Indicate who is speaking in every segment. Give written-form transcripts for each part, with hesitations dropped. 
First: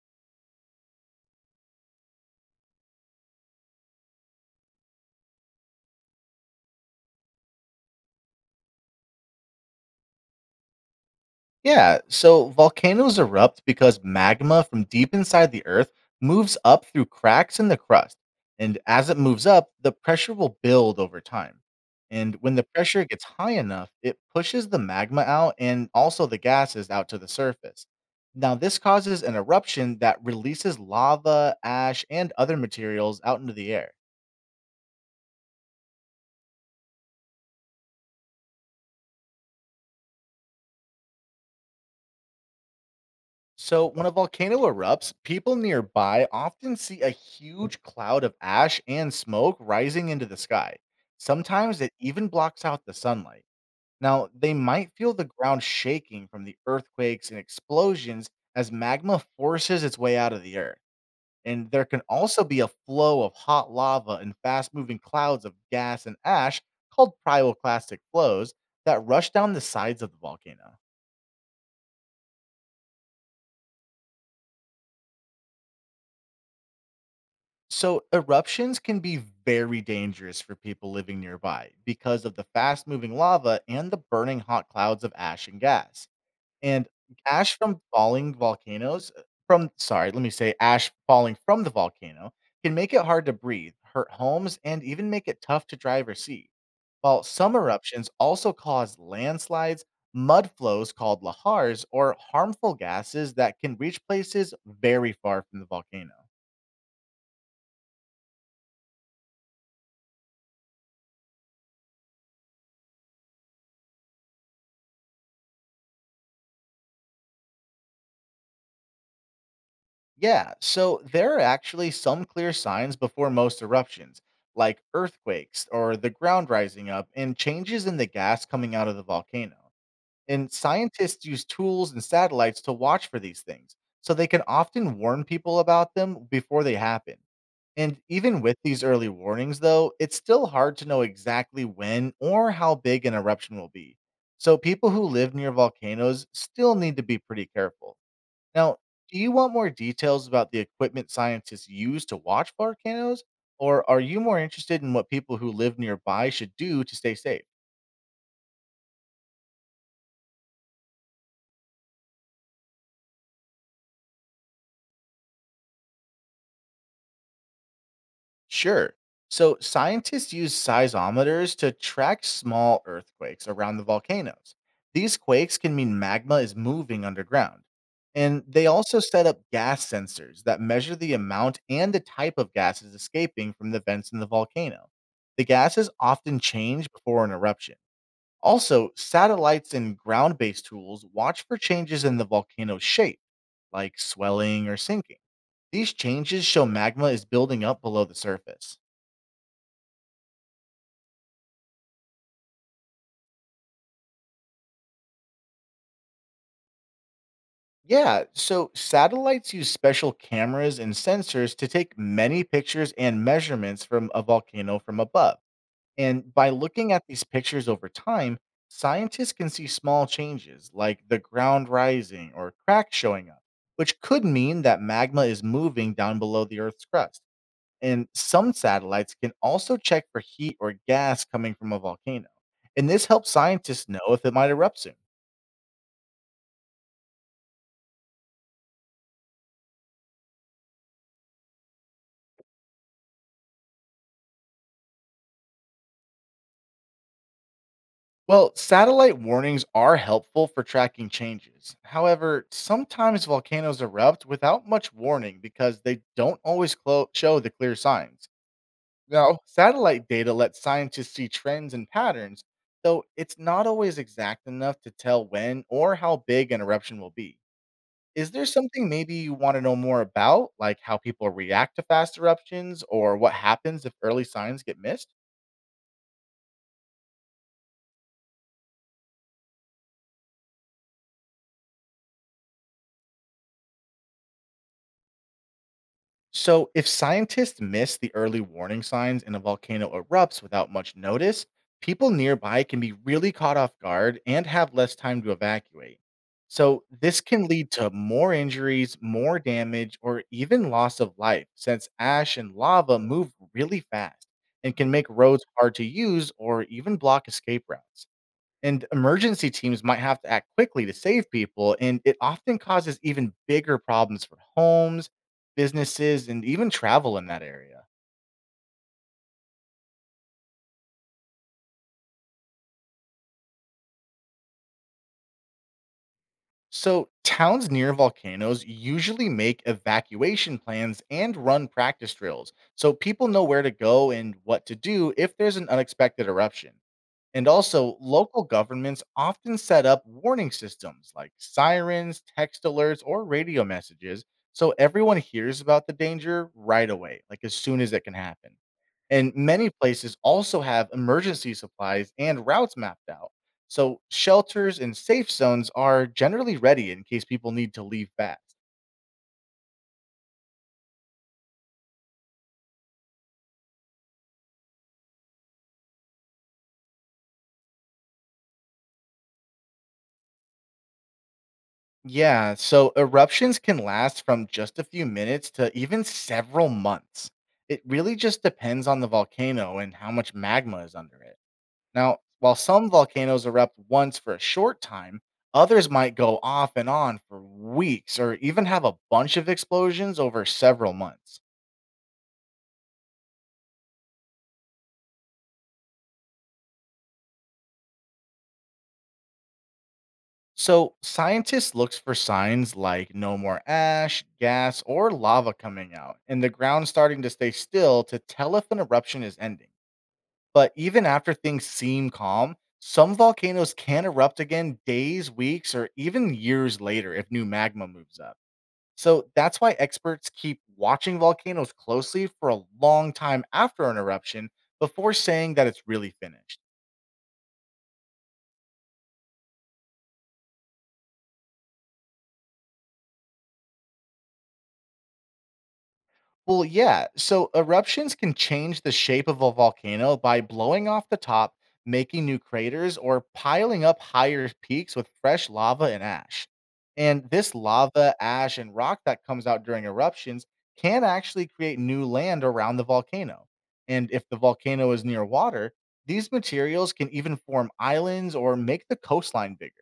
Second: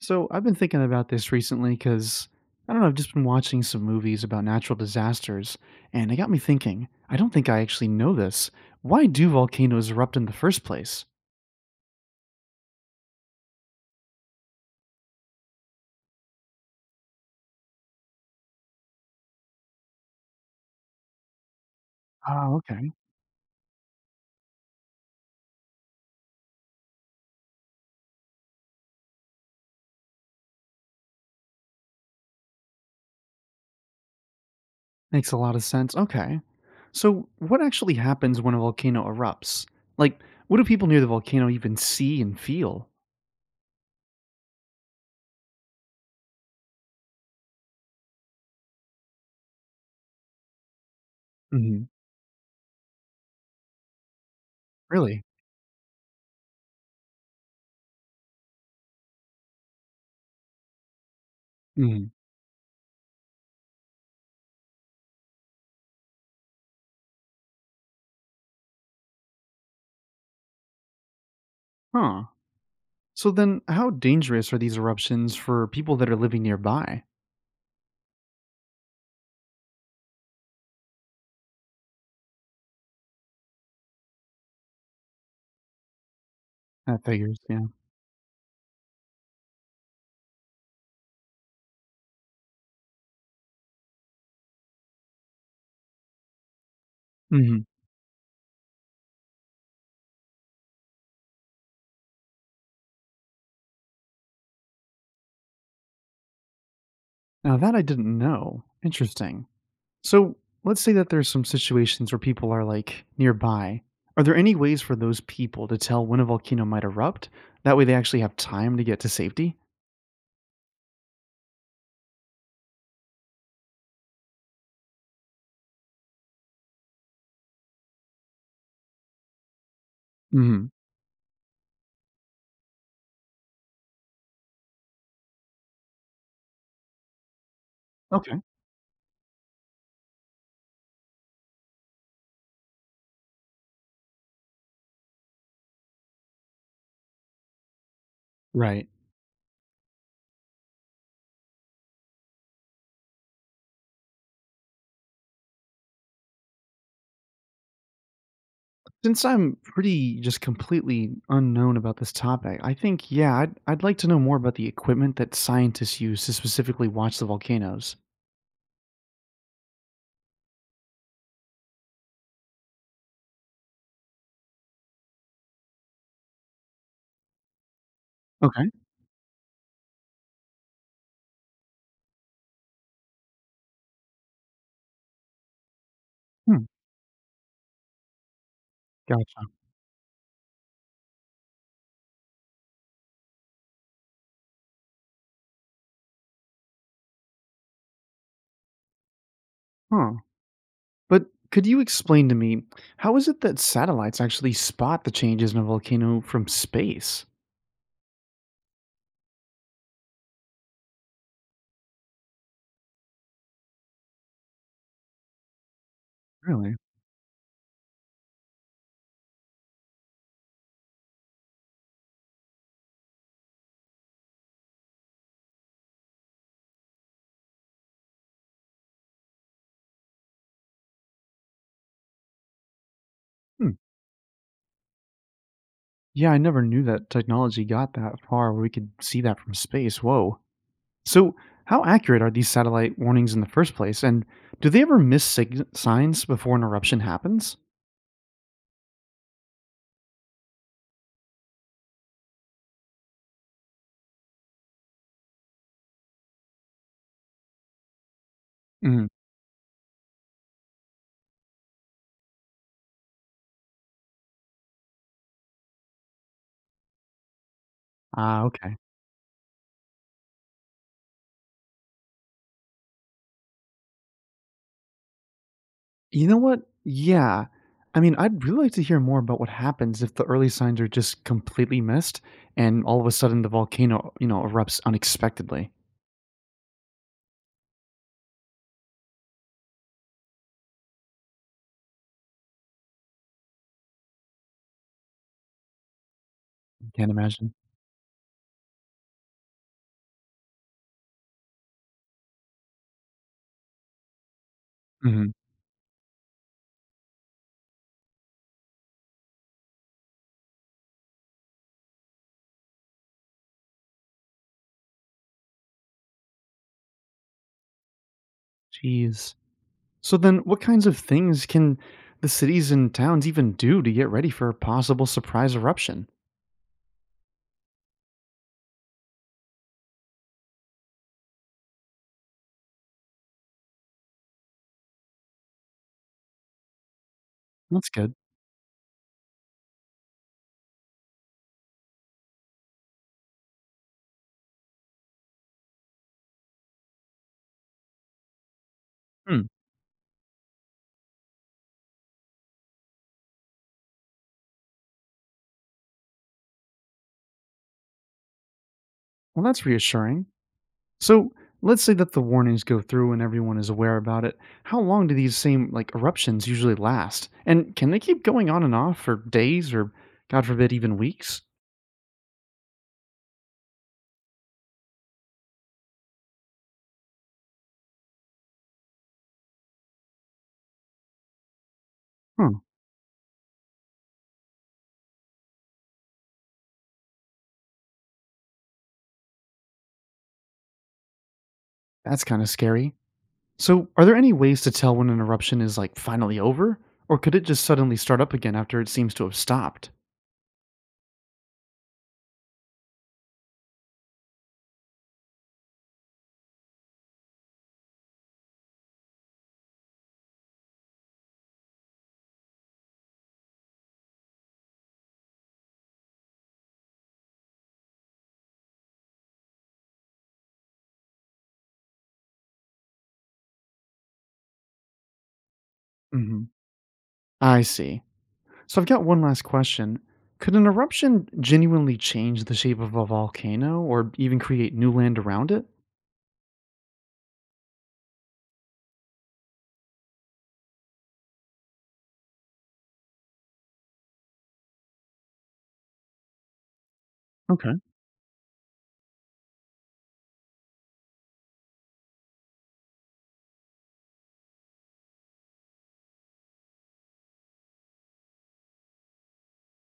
Speaker 1: So I've been thinking about this recently because I don't know, I've just been watching some movies about natural disasters, and it got me thinking. I don't think I actually know this. Why do volcanoes erupt in the first place?
Speaker 2: Yeah, so volcanoes erupt because magma from deep inside the earth moves up through cracks in the crust. And as it moves up, the pressure will build over time. And when
Speaker 1: Oh,
Speaker 2: the
Speaker 1: okay.
Speaker 2: pressure gets high enough, it pushes the magma out and also the gases out to the surface. Now, this causes an eruption that releases lava, ash, and other materials out into the air.
Speaker 1: Makes a lot of sense. Okay. So what actually happens when a volcano erupts? Like, what do people near the volcano even see and feel?
Speaker 2: So, when a volcano erupts, people nearby often see a huge cloud of ash and smoke rising into the sky. Sometimes
Speaker 1: Hmm.
Speaker 2: it even blocks out the sunlight. Now, they might feel
Speaker 1: Really?
Speaker 2: the ground shaking from the earthquakes and explosions as magma forces its way out of the earth. And there can
Speaker 1: Hmm.
Speaker 2: also be a flow of hot lava and fast moving clouds of gas and ash called pyroclastic flows that rush down the sides of the volcano.
Speaker 1: Huh. So then, how dangerous are these eruptions for people that are living nearby?
Speaker 2: So eruptions can be very dangerous for people living nearby because of the fast-moving lava and the burning hot clouds of ash and gas. And
Speaker 1: That figures,
Speaker 2: ash from falling volcanoes let me say ash falling from the volcano can make it hard to breathe, hurt homes and even make it tough to drive or see. While some
Speaker 1: yeah.
Speaker 2: eruptions also cause landslides, mud flows called lahars or harmful gases that can reach places very far from the volcano.
Speaker 1: Now that I didn't know. Interesting. So let's say that there's some situations where people are like nearby. Are there any ways for those people to tell when a volcano might erupt? That way they actually have time to get to safety?
Speaker 2: Yeah, so there are actually some clear signs before most eruptions, like earthquakes or the ground rising up and changes in the gas coming out of the volcano. And
Speaker 1: Hmm.
Speaker 2: scientists use tools and satellites to watch for these things, so they can often warn people about them before they happen. And even
Speaker 1: Okay.
Speaker 2: with these early warnings, though, it's still hard to know exactly when or how big an eruption will be. So people who live near volcanoes still need to be pretty careful. Now,
Speaker 1: Right.
Speaker 2: do you want more details about the equipment scientists use to watch volcanoes, or are you more interested in what people who live nearby should do to stay safe?
Speaker 1: Since I'm pretty just completely unknown about this topic, I think, yeah, I'd like to know more about the equipment that scientists use to specifically watch the volcanoes.
Speaker 2: Sure. So, scientists use seismometers to track small earthquakes around the volcanoes. These quakes can mean magma is moving underground. And they
Speaker 1: Okay.
Speaker 2: also set up gas sensors that measure the amount and the type of gases escaping from the vents in the volcano. The gases often
Speaker 1: Hmm.
Speaker 2: change before an eruption. Also,
Speaker 1: Gotcha.
Speaker 2: satellites and ground based tools watch for changes in the volcano's shape, like swelling or sinking. These changes show magma is building up below the surface.
Speaker 1: Huh. But could you explain to me how is it that satellites actually spot the changes in a volcano from space?
Speaker 2: Yeah, so satellites use special cameras and sensors to take many pictures and measurements from a volcano from above. And by
Speaker 1: Really?
Speaker 2: looking at these pictures over time, scientists can see small changes like the ground rising or cracks showing up, which could mean that magma is moving down below the Earth's crust. And some satellites can also check for heat or gas coming from a volcano. And this helps
Speaker 1: Hmm.
Speaker 2: scientists know if it might erupt soon.
Speaker 1: Yeah, I never knew that technology got that far where we could see that from space. Whoa. So, how accurate are these satellite warnings in the first place? And do they ever miss signs before an eruption happens?
Speaker 2: Well, satellite warnings are helpful for tracking changes. However, sometimes volcanoes erupt without much warning because they don't always show the clear signs.
Speaker 1: Mm.
Speaker 2: Now, satellite data lets scientists see trends and patterns, though it's not always exact enough to tell when or how big an eruption will be. Is
Speaker 1: Ah,
Speaker 2: there
Speaker 1: okay.
Speaker 2: something maybe you wanna know more about, like how people react to fast eruptions or what happens if early signs get missed?
Speaker 1: You know what? Yeah. I mean, I'd really like to hear more about what happens if the early signs are just completely missed and all of a sudden the volcano erupts unexpectedly.
Speaker 2: So, if scientists miss the early warning signs and a volcano erupts without much notice, people nearby can be really caught off guard and have less time to evacuate. So,
Speaker 1: Can't
Speaker 2: this can
Speaker 1: imagine.
Speaker 2: lead to more injuries, more damage, or even loss of life since ash and lava move really fast and can make
Speaker 1: Mhm.
Speaker 2: roads hard to use or even block escape routes. And emergency teams might have to act quickly to save people, and it often causes even bigger problems for homes, businesses, and even travel in that area.
Speaker 1: Jeez. So then what kinds of things can the cities and towns even do to get ready for a possible surprise eruption?
Speaker 2: So, towns near volcanoes usually make evacuation plans and run practice drills so people know where to go and what to do if there's an unexpected eruption. And
Speaker 1: That's
Speaker 2: also,
Speaker 1: good.
Speaker 2: local governments often set up warning systems like sirens, text alerts, or radio messages so everyone hears about the danger right away, like as soon as it can happen. And
Speaker 1: Hmm.
Speaker 2: many places also have emergency supplies and routes mapped out. So, shelters and safe zones are generally ready in case people need to leave fast.
Speaker 1: Well, that's reassuring. So let's say that the warnings go through and everyone is aware about it. How long do these same like eruptions usually last? And can they keep going on and off for days or God forbid even weeks?
Speaker 2: Yeah, so eruptions can last from just a few minutes to even several months. It really just depends on the volcano and how much magma is under it. Now, while
Speaker 1: Hmm.
Speaker 2: some volcanoes erupt once for a short time, others might go off and on for weeks or even have a bunch of explosions over several months.
Speaker 1: That's kind of scary. So are there any ways to tell when an eruption is like finally over? Or could it just suddenly start up again after it seems to have stopped?
Speaker 2: So, scientists look for signs like no more ash, gas, or lava coming out, and the ground starting to stay still to tell if an eruption is ending. But even after things seem calm, some volcanoes can erupt again days, weeks, or even years later if new magma moves up. So that's why experts keep watching volcanoes closely for a long time after an eruption before saying that it's really
Speaker 1: Mhm.
Speaker 2: finished.
Speaker 1: I see. So I've got one last question. Could an eruption genuinely change the shape of a volcano or even create new land around it?
Speaker 2: Well, yeah. So eruptions can change the shape of a volcano by blowing off the top, making new craters, or piling up higher peaks with fresh lava and ash. And this
Speaker 1: Okay.
Speaker 2: lava, ash, and rock that comes out during eruptions can actually create new land around the volcano. And if the volcano is near water, these materials can even form islands or make the coastline bigger.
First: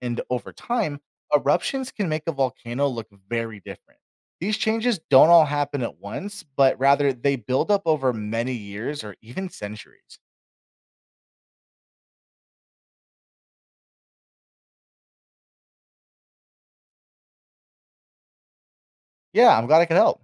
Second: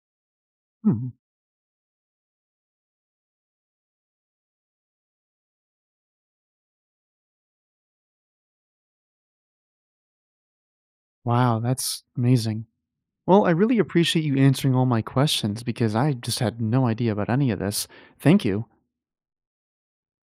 Speaker 2: And over time,
Speaker 1: Hmm.
Speaker 2: eruptions can make a volcano look very different. These changes don't all happen at once, but rather they build up over many years or even centuries.
Speaker 1: Wow, that's amazing. Well, I really appreciate you answering all my questions because I just had no idea about any of this. Thank you.
Speaker 2: Yeah, I'm glad I could help.